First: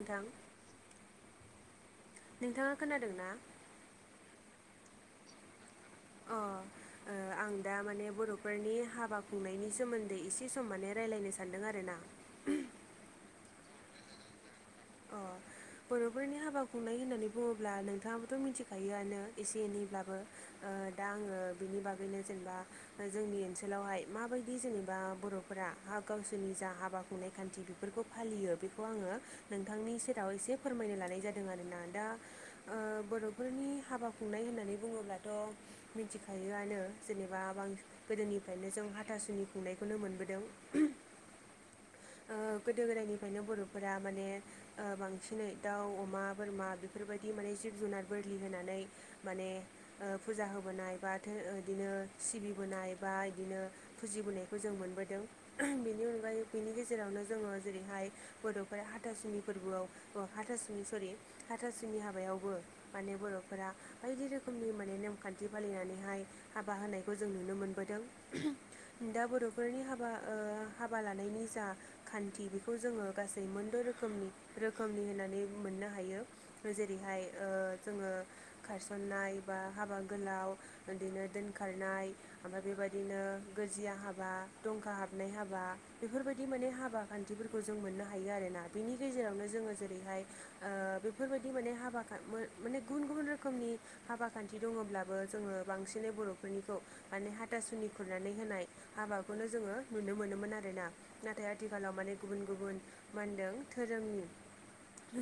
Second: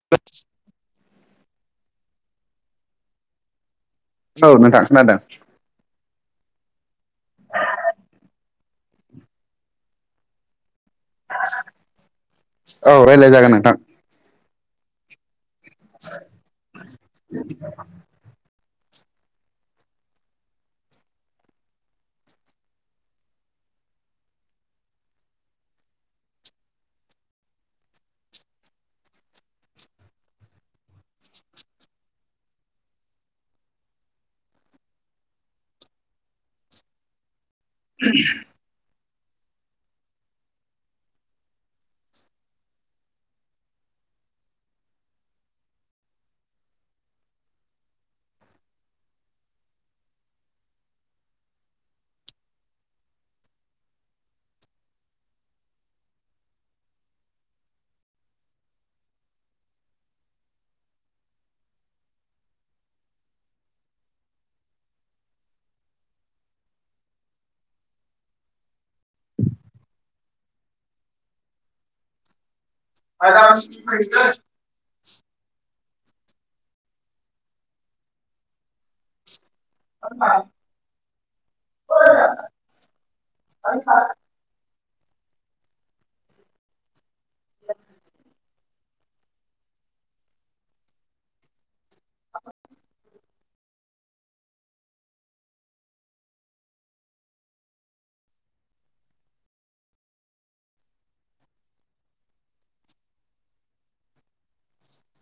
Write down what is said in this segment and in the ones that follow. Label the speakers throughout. Speaker 1: नोंथां नोंथाङा खोनादों ना
Speaker 2: औ नोंथां खोनादों
Speaker 1: औ आं दा माने बर'फोरनि हाबा खुंनायनि सोमोन्दै एसे सम माने रायज्लायनो सानदों आरो ना
Speaker 2: औ रायज्लाय जागोन नोंथां
Speaker 1: अ बर'फोरनि हाबा खुंनाय होननानै बुङोब्ला नोंथाङा थ' मिथिखायोआनो एसे एनैब्लाबो दा आङो बिनि बागैनो जेनेबा जोंनि ओनसोलावहाय माबायदि जेनेबा बर'फोरा गावसोरनि जा हाबा खुंनाय खान्थि बेफोरखौ फालियो बेखौ आङो नोंथांनि सेराव एसे फोरमायनो लानाय जादों आरोना दा बर'फोरनि हाबा खुंनाय होननानै बुङोब्लाथ' मिथिखायोआनो जेनेबा बां गोदोनिफ्रायनो जों हाथासुनि खुंनायखौनो मोनबोदों गोदो गोदायनिफ्रायनो बर'फोरा माने ओ बांसिनै दाउ अमा बोरमा बिफोरबायदि माने जिब जुनार बोरलि होनानै माने ओ फुजा होबोनाय बा धो ओदिनो सिबिबोनाय बा इदिनो फुजिबोनायखौ जों मोनबोदों [unintelligible] बेनि अनगायै बिनि गेजेरावनो जोङो जेरैहाय बड'फ्रा हाथासुनि फोरबोआव ओ हाथासुनि सरि हाथासुनि हाबायावबो माने बर'फोरा बायदि रोखोमनि माने नेमखान्थि फालिनानैहाय हाबा होनायखौ जों नुनो मोनबोदों। [unintelligible] दा बर'फोरनि हाबा ओ हाबा लानायनि जा खान्थि बि खौ जोङो गासै मोनद' रोखोमनि रोखोमनि होननानै मोननो हायो जेरैहाय ओ जोङो खारसननाय बा हाबा गोलाव ओदिनो दोनखारनाय ओमफाय बेबायदिनो गोजिया हाबा दंखा हाबनाय हाबा बेफोरबायदि माने हाबा खान्थिफोरखौ जों मोननो हायो आरोना। बिनि गेजेरावनो जोङो जेरैहाय ओ बेफोरबायाददि माने हाबाखा मो माने गुबुन गुबुन रो खोमनि हाबा खान्थि दङ'ब्लाबो जोङो बांसिनै बर'फोरनिखौ माने हातासुनि खुरनानै होनाय हाबाखौनो जोङो नुनो मोनोमोन आरोना। नाथाय आथिखालाव माने गुबुन गुबुन मानदों धोरोमनि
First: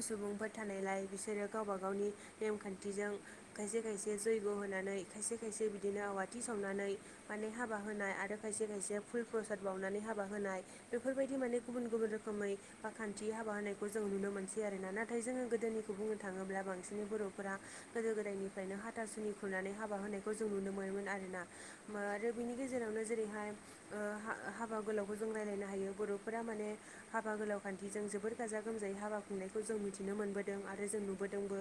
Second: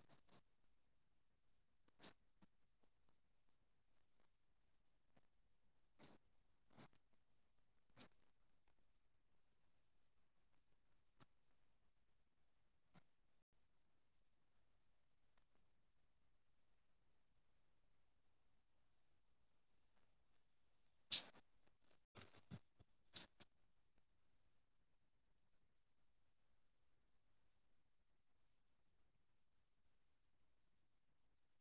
Speaker 1: सुबुंफोर थानायलाय बिसोरो गावबा गावनि नेमखान्थिजों खायसे खायसे जैग' होनानै खायसे खायसे बिदिनो आवाथि सावनानै माने हाबा होनाय आरो खायसे खायसेया फुल प्रसाद बावनानै हाबा होनाय बेफोरबायदि माने गुबुन गुबुन रोखोमै बा खान्थि हाबा होनायखौ जों नुनो मोनसै आरोना नाथाय जोङो गोदोनिखौ बुंनो थाङोब्ला बांसिनै बर'फोरा गोदो गोदायनिफ्रायनो हाथासुनि खुरनानै हाबा होनायखौ जों नुनो मोनोमोन आरोना। मारो बिनि गेजेरावनो जेरैहाय ओ हा - हाबा गोलावखौ जों रायलायनो हायो बर'फोरा माने हाबा गोलाव खान्थिजों जोबोर गाजा गोमजायै हाबा खुंनायखौ जों मिथिनो मोनबोदों आरो जों नुबोदोंबो।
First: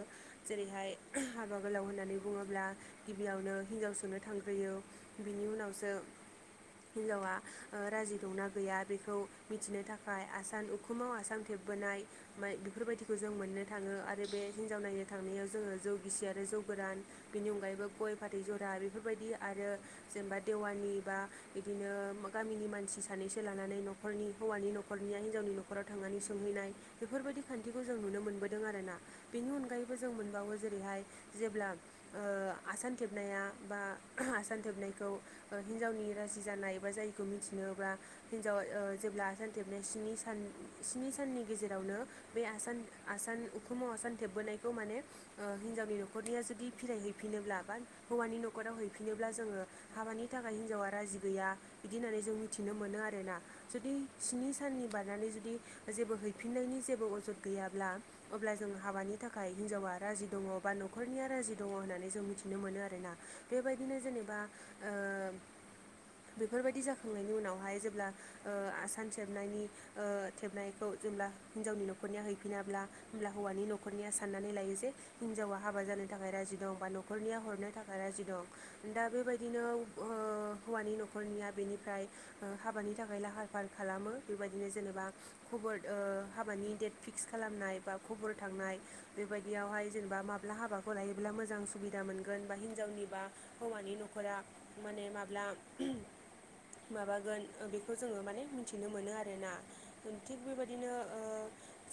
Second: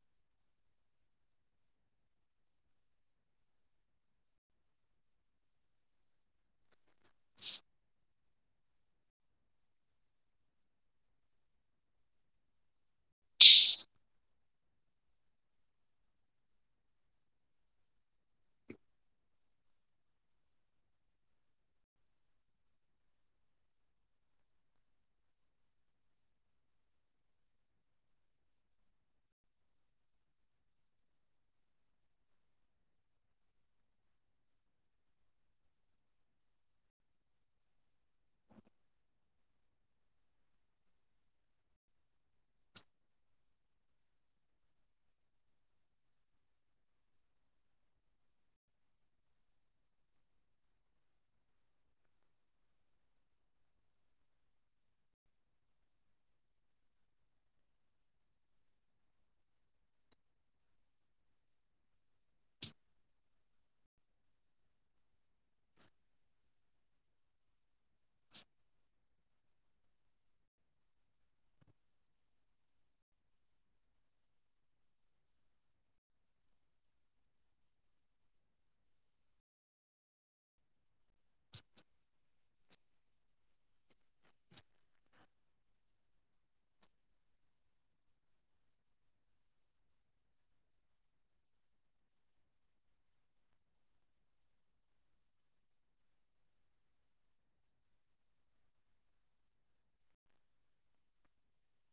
Speaker 1: जेरैहाय [unintelligible] हाबा गोलाव होननानै बुङोब्ला गिबियावनो हिनजाव सुनो थांग्रोयो बिनि उनावसो हिनजावा ओ राजि दंना गैया बेखौ मिथिनो थाखाय आसान उखुमाव आसान थेबबोनाय माय बिफोरबायदिखौ जों मोननो थाङो आरो बे हिनजाव नायनो थांनायाव जोङो जौ गिसि आरो जौ गोरान बिनि अनगायैबो गय फाथै जरा बेफोरबायदि आरो जेनबा देवानि बा इदिनो गामिनि मानसि सानैसो ला नानै न'खरनि हौवानि न'खरनिया हिन्जावनि न'खराव थांनानै सोंहैनाय बेफोरबायदि खान्थिखौ जों नुनो मोनबोदों आरोना। बेनि अनगायैबो जों मोनबावो जेरैहाय जेब्ला ओ आसान थेबनाया बा [unintelligible] आसान थेबनायखौ ओ हिनजावनि राजि जानाय बा जायिखौ मिथिनोब्ला हिनजावा ओ जेब्ला आसानथेबनाय स्नि सान स्नि साननि गेजेरावनो बे आसान-आसान उखुमाव आसान थेबबोनायखौ माने ओ हिनजावनि न'खरनिया जुदि फिराय हैफिनोब्ला बा हौवानि न'खराव हैफिनोब्ला जोङो हाबानि थाखाय हिनजावा राजि गैया बिदि होननानै जों मिथिनो मोनो आ ओना जुदि स्नि साननि बारनानै जुदि जेबो हैफिननायनि जेबो अजद गैयाब्ला अब्ला जों हाबानि थाखाय हिनजावा राजि दङ' बा न'खरनिया राजि दङ' होननानै जों मिथिनो मोनो आरोना। बेबायदिनो जेनेबा ओ बेफोरबायदि जाखांनायनि उनावहाय [unintelligible] ब्ला ओ आसान थेबनायनि ओ थेबनायखौ जेब्ला हिन्जावनि न'खरनिया हैफिनाब्ला होमब्ला हौवानि न'खरनिया साननानै लायो जे हिनजावा हाबा जानो थाखाय राजि दं बा न'खरनिया हरनो थाखाय राजि दं। दा बेबायदिनो ओ हौवानि न'खरनिया बेनिफ्राय ओ हाबानि थाखाय लाहार फाहार खालामो बेबायदिनो जेनेबा खबर ओ हाबानि डेट फिक्स खालामनाय बा खबल थांनाय बेबायदियावहाय जेनेबा माब्ला हाबाखौ लायोब्ला मोजां सुबिदा मोनगोन बा हिनजावनिबा हौवानि न'खरा माने माब्ला माबागोन बेखौ जोङो माने मिथिनो मोनो आरोना थिग बेबायदिनो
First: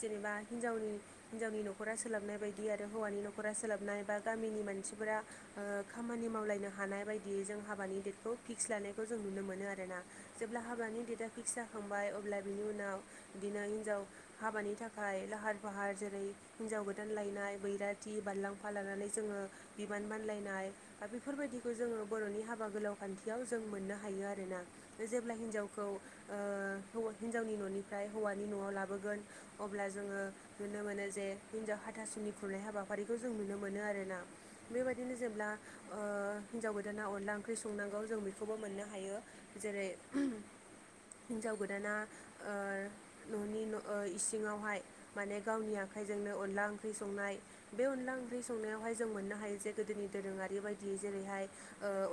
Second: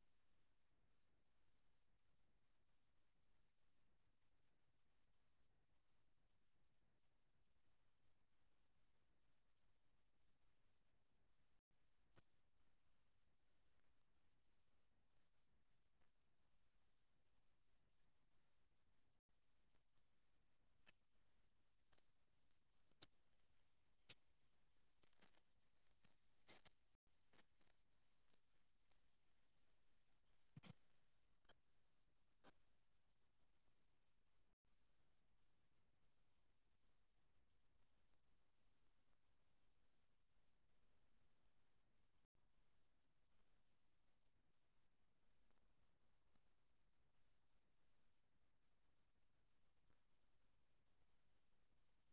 Speaker 1: जेनेबा हिन्जावनि हिनजावनि नखरा सोलाबनाय बायदि आरो हौवानि नखरा सोलाबनाय बा गामिनि मानसिफोरा खामानि मावलायनो हानाय बायदियै जों हाबानि दडेटखौ फिक्स लानायखौ जों नुनो मोनो आरोना जेब्ला हाबानि डेटआ फिक्स जाखांबाय अब्ला बिनि उनाव बिदिनो हिनजाव हाबानि थाखाय लाहार फाहार जेरै हिनजाव गोदान लायनाय बैराथि बारलांफा लानानै जोङो बिबान बानलायनाय दा बेफोरबायदिखौ जोङो बर'नि हाबा गोलाव खान्थियाव जों मोननो हायो आरोना जेब्ला हिन्जावखौ ओ हिन्जावनि न'निफ्राय हौवानि न'आव लाबोगोन अब्ला जोङो नुनो मोनो जे हिनजाव हाथासुनि खुरनाय हाबाफारिखौ जों नुनो मोनो आरोना बेबायदिनो जेब्ला ओ हिन्जाव गोदाना अनला ओंख्रि संनांगौ जों बेखौबो मोननो हायो जेरै हिन्जाव गोदाना ओ न'नि इसिङावहाय माने गावनि आखाइजोंनो अनला ओंख्रि संनाय बे अनला ओंख्रि संनायावहाय जों मोननो हायो जे गोदोनि दोरोङारि बायदियै जेरैहाय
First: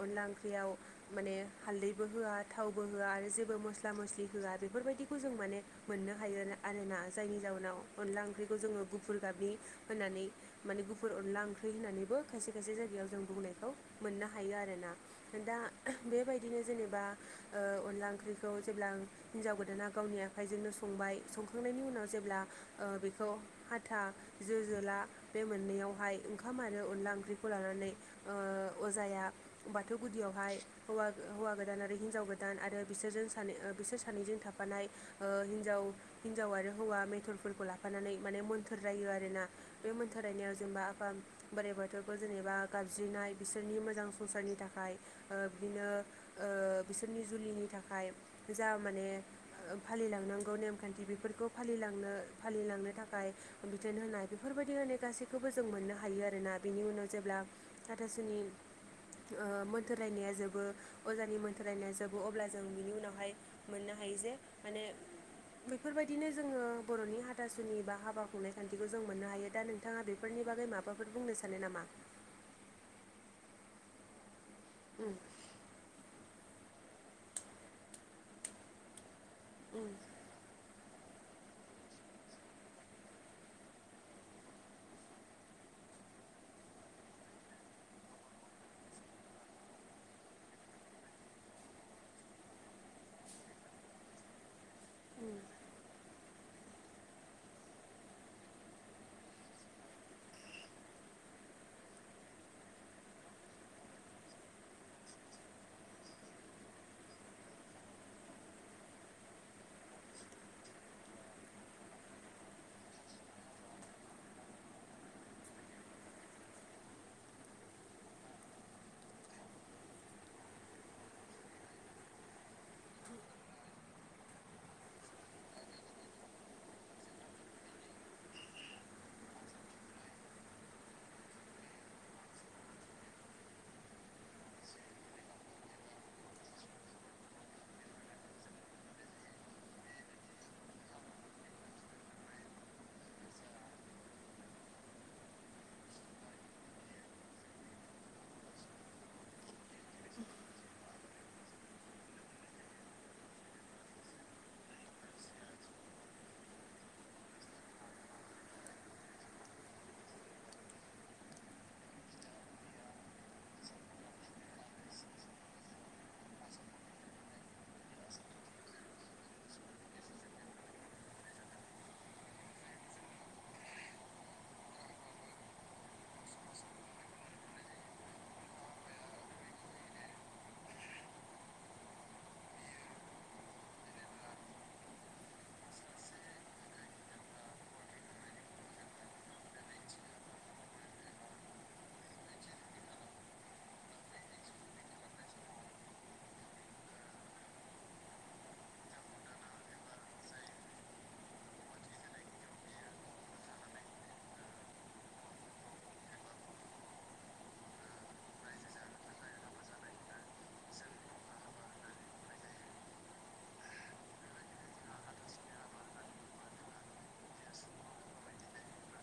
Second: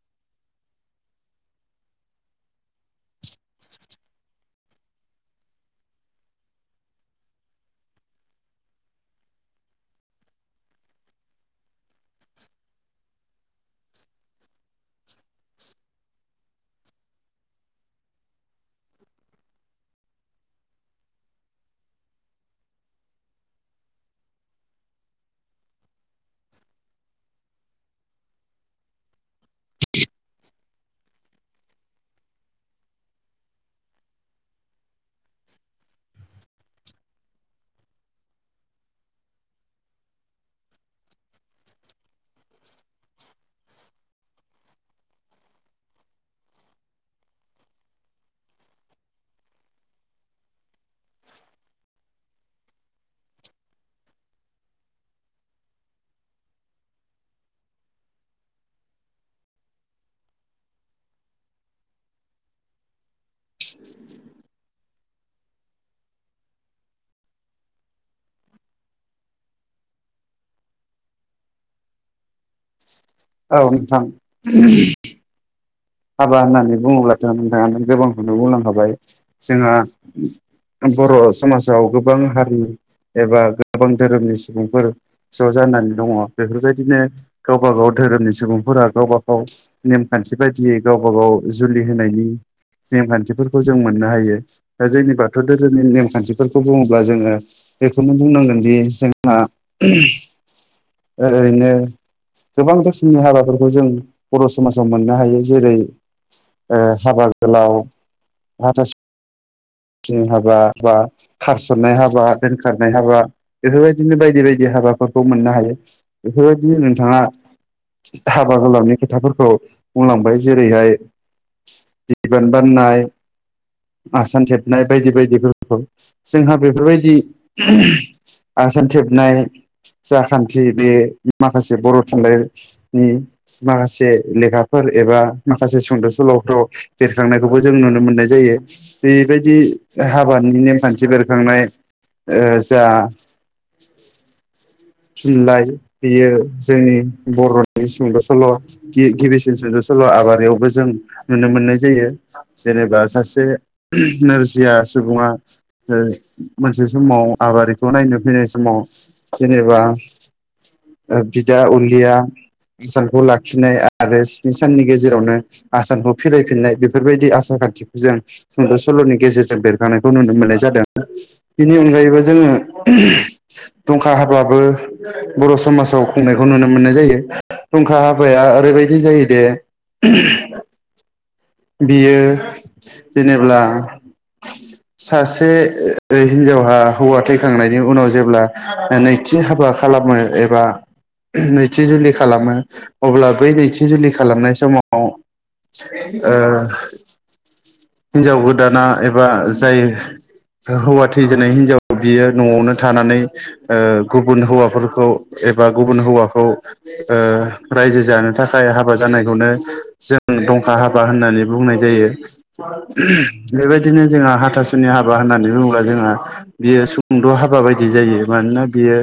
Speaker 1: अनला ओंख्रियाव माने हाल्दै बबो होआ थावबो होआ आरो जेबो मस्ला मस्लि होआ बेफोरबायदिखौ जों माने मोननो हायो आरोना जायनि जाउनाव अनला ओंख्रिखौ जोङो गुफुर गाबनि होनानै माने गुुर अनला ओंख्रि थै होननानैबो खायसे खायसे जायगायाव जों बुंनायखौ मोननो हायो आरोना दा बेबायदिनो जेनेबा अनला ओंख्रिखौ जेब्ला हिनजाव गोदाना गावनि आखाइजोंनो संबाय संखांनायनि उनाव जेब्ला बेखौ आथा जो जोला बे मोननैयावहाय ओंखाम आरो अनला ओंख्रिखौ लानानै अजाया बाथौ गुदियावहायौ हौवा गोदान आरो हिनजाव गोदान आरो बिसोरजों सानै बिसोर सानैजों थाफानाय हिनजाव हिनजाव आरो हौवा मथरफोरखौ लाफानानै माने मोन्थोर जायो आरोना बे मोन्थोरायनायाव जेनेबा आफा बोराइ बोाथौखौ जेनेबा गाबज्रिनाय बिसोरनि मोजां संसारनि थाखाय बिदिनो बिसोरनि जुलिनि थाखाय गो जा माने फालिलांनांगौ नेमखान्थि बेफोरखौ फालिलांनो फालिलांनो थाखाय बिथोन होनाय बेफोरबायदि होनाय गासैखौबो जों मोननो हायो आरोना बेनि उनाव जेब्ला हाथासुनि मोनथोर रायनाया जोबो अजानि मोनथोर रायनाय जोबो अब्ला जों बिनि उनावहाय मोननो हायो जे माने बेफोरबायदिनो जोङो बर'नि हाथासुनि बा हाबा खुंनाय खान्थिखौ जों मोननो हायो दा नों बिथाङा बेफोरनि बागै माबाफोर बुंनो सानो नामा?
Speaker 2: औ नोंथां
Speaker 1: ओम
Speaker 2: हाबा होननानै बुङोब्लाथ' नोंथाङानो गोबांखौनो बुंलांखाबाय जोंहा
Speaker 1: उम
Speaker 2: बर' समाजाव गोबां हारि एबा गोबां धोरोमनि सुबुंफोर ज' जानानै दङ बेफोरबायदिनो गावबा गाव धोरोमनि सुबुंफोरा गावबा गाव नेमखान्थि बायदियै गावब गाव जुलि होनायनि नेमखान्थिफोरखौ जों मोननो हायो। दा जोंनि
Speaker 1: उम
Speaker 2: बाथौ धोरोमनि नेमखान्थिफोरखौ बुङोब्ला जोङो बेखौनो बुंनांगोनदि जोंहा ओरैनो गोबां रोखोमनि हाबाफोरखौ जों बर' समाजाव मोननो हायो जेरै ओ नि हाबा बा खारसननाय हाबा दोनखारनाय हाबा बेफोरबायदिनो बायदि बायदि हाबाफोरखौ मोननो हायो बेफोरबायदिनो नोंथाङा हाबा होलांनाय खोथाफोरखौ बुंलांबाय जेरैहाय बिबान बाननाय आसान थेबनाय बायदि बायदिफोरखौ जोंहा बेफोरबायदि आसान थेबनाय जा खान्थि बे माखासे बर' थुनलाइ नि माखासे लेखाफोर एबा माखासे सुंद' सल'फ्राव बेरखांनायखौबो जों नुनो मोननाय जायो। बेबायदि हाबानि नेमखान्थि बेरखांनाय ओ जा थुनलाइ बियो जोंनि बर'नि सुंद' सल' गि-गिबिसिन सुंद' सल' आबारियावबो जों नुनो मोननाय जायो। जेनेबा सासे नोरजिया सुबुङा ओ मोनसे समाव आबारिखौ नायनो फैनाय समाव जेनेबा ओ बिदा अलिया सानखौ लाखिनाय आरो स्नि साननि गेजेरावनो आसानखौ फिरायफिननाय बेफोरबायदि आसार खान्थिखौ जों सुंद' सल'नि गेजेरजों बेरखानायखौ नुनो मोननाय जादों। बेनि अनगायैबो जोङो दंखा हाब्लाबो बर' समाजाव खुंनायखौ नुनो मोननाय जायो धंखा हाबाया ओरैबायदि जायोदे [inaudible] बियो जेनेब्ला
Speaker 1: [inaudible]
Speaker 2: सासे हिनजावहा हौवा थैखांनायनि उनाव जेब्ला नै थि हाबा खालामो एबा नैथि जुलि खालामो अब्ला बै नैथि जुलि खालामनाय समाव ओ हिनजाव गोदाना एबा जाय हौवा थैजानाय हिनजाव बियो न'आवनो थानानै ओ गुबुन हौवाफोरखौ एबा गुबुन हौवाखौ ओ रायजो जानो थाखाय हाबा जानायखौनो जों दंखा हा बा होननानै बुंनाय जायो। बेबायदिनो जोंहा हाथासुनि हाबा होननानै बुङोब्ला जोङो बियो सुंद' हाबा बायदि जायो मानोना बियो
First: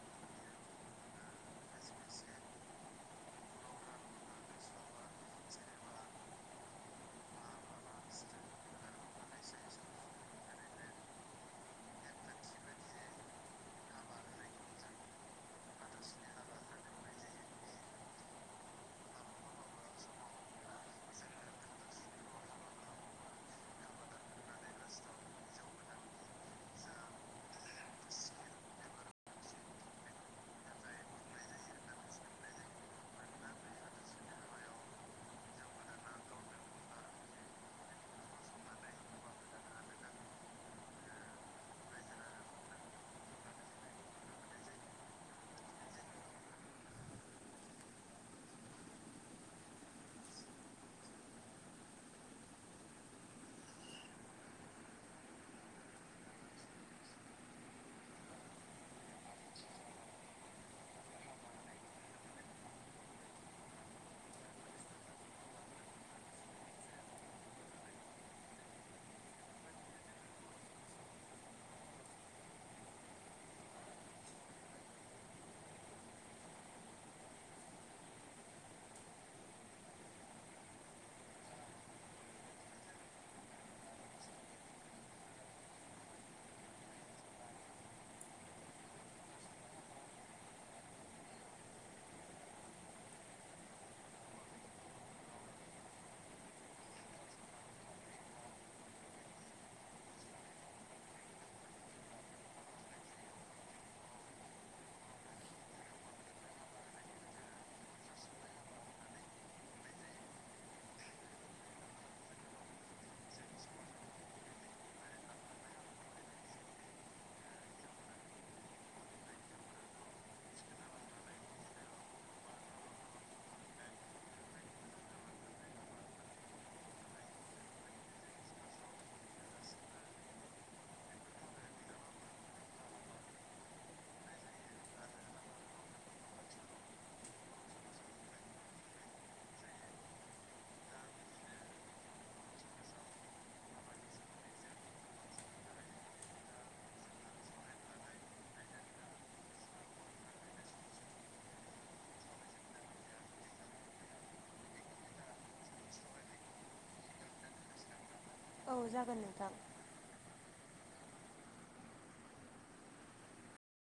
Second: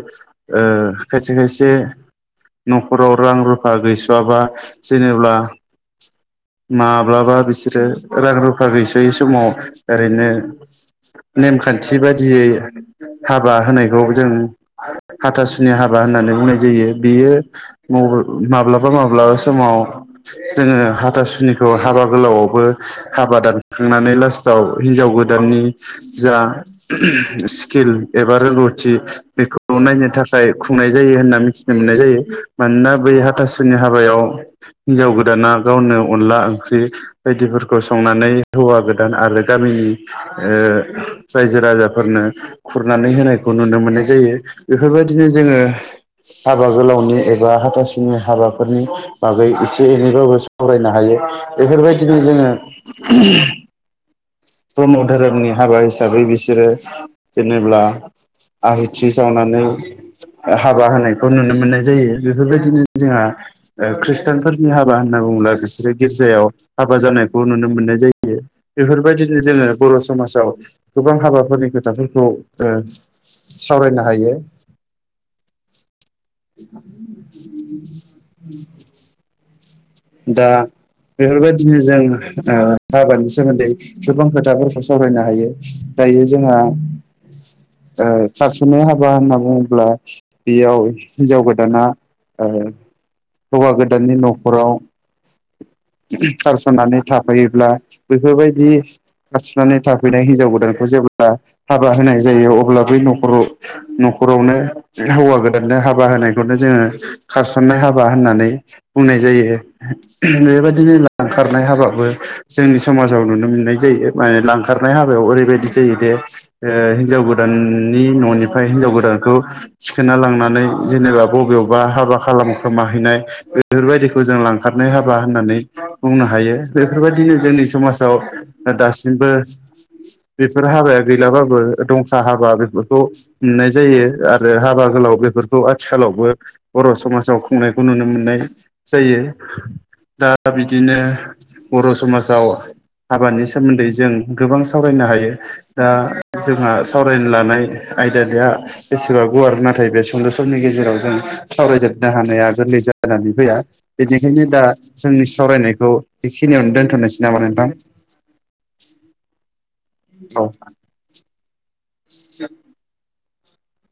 Speaker 2: ओ खायसे खायसे न'खराव रां रुफा गैस'आबा जेनेब्ला माब्लाबा बिसोरो रां रुफा गैसोयै समाव ओरैनो नेमखान्थि बादियै हाबा होनायखौ जों हाथासुनि हाबा होननानै बुंनाय जायो बियो माब्लाबा माब्लाबा समाव जोङो हातासुनिखौ हाबा गोलावआवबो हाबा दानखांनानै लास्टाव हिनजाव गोदाननि जा स्किल एबा रोंगौथि बेखौ नायनो थाखाय खुंनाय जायो होनना मिथिनो मोननाय जायो मानोना बै हाथासुनि हाबायाव हिन्जाव गोदाना गावनो अनला ओंख्रि बायदिफोरखौ संनानै हौवा गोदान आरो गामिनि ओ रायजो राजाफोरनो खुरनानै होनायखौ नुनो मोननाय जायो बेफोरबायदिनो जोङो हाबा गोलावनि एबा हाथासुनि हाबाफोरनि बागै एसे एनैबाबो सावरायनो हायो बेफोरबायदिनो जोङो ब्रह्म धोरोमनि हाबा हिसाबै बिसोरो जेनेब्ला आहुथि सावनानै हाबा होनायखौ नुनो मोननाय जायो बेफोरबायदिनो जोङा ओ खृस्टानफोरनि हाबा होनना बुङोब्ला बिसोरो गिर्जायाव हाबा जानायखौ नुनो मोननाय जायो बेफोरबायदि जोङो बर' समाजाव गोबां हाबाफोरनि खोथाफोरखौ ओ सावरायनो हायो। [inaudible] [unintelligible] दा बेफोरबायदिनो जों ओ आबादनि सोमोन्दै सुबुं खोथाफोरखौ सावरायनो हायो दायो जोंहा ओ खारसननाय हाबा होनना बुङोब्ला बेयाव हिनजाव गोदाना ओ हौवा गोदाननि न'खराव खारस'नानै थाफायोब्ला बेफोरबायदि खारथिनानै थाफैनाय हिन्जाव गोदानखौ जेब्ला हाबा होनाय जायो अब्ला बै न'खराव न'खरावनो हौवा गोदाननो हाबा होनायखौनो जोङो खारसननाय हाबा होननानै बुंनाय जायो। बेबायदिनो लांखारनाय हाबाबो जोंनि समाजाव नुनो मोननाय जायो माने लांखारनाय हाबायाव ओरैबायदि जायो दे ओ हिनजाव गोदाननि न'निफ्राय हिन्जाव गोदानखौ थिखोना लांनानै जेनोबा बबेयावबा हाबा खालामखोमाहैनाय बेफोरबायदिखौ जों लां खारनाय हाबा होननानै बुंनो हायो बेफोरबायदिनो जोंनि समाजाव दा दासिमबो बेफोर हाबाया गैलाबाबो दंखा हाबा बेफोरखौ मोननाय जायो आरो हाबा गोलाव बेफोरखौ आथिखालावबो बर' समाजाव खुंनायखौ नुनो मोननाय जायो दा बिदिनो बर' समाजाव हाबानि सोमोन्दै जों गोबां सावरायनो हायो। दा जोंहा सावरायनो लानाय आयदादाया बेसेबा गुवार नाथाय बे सुंद' समनि गेजेराव जों सावरायजोबनो हानाया गोरलै जानानै फैया। बेनिखायनो दा जोंनि सावरायनायखौ बेखिनियावनो दोनथ'नोसै नामा नोंथां?
Speaker 1: औ जागोन नोंथां।
Speaker 2: औ। [unintelligible]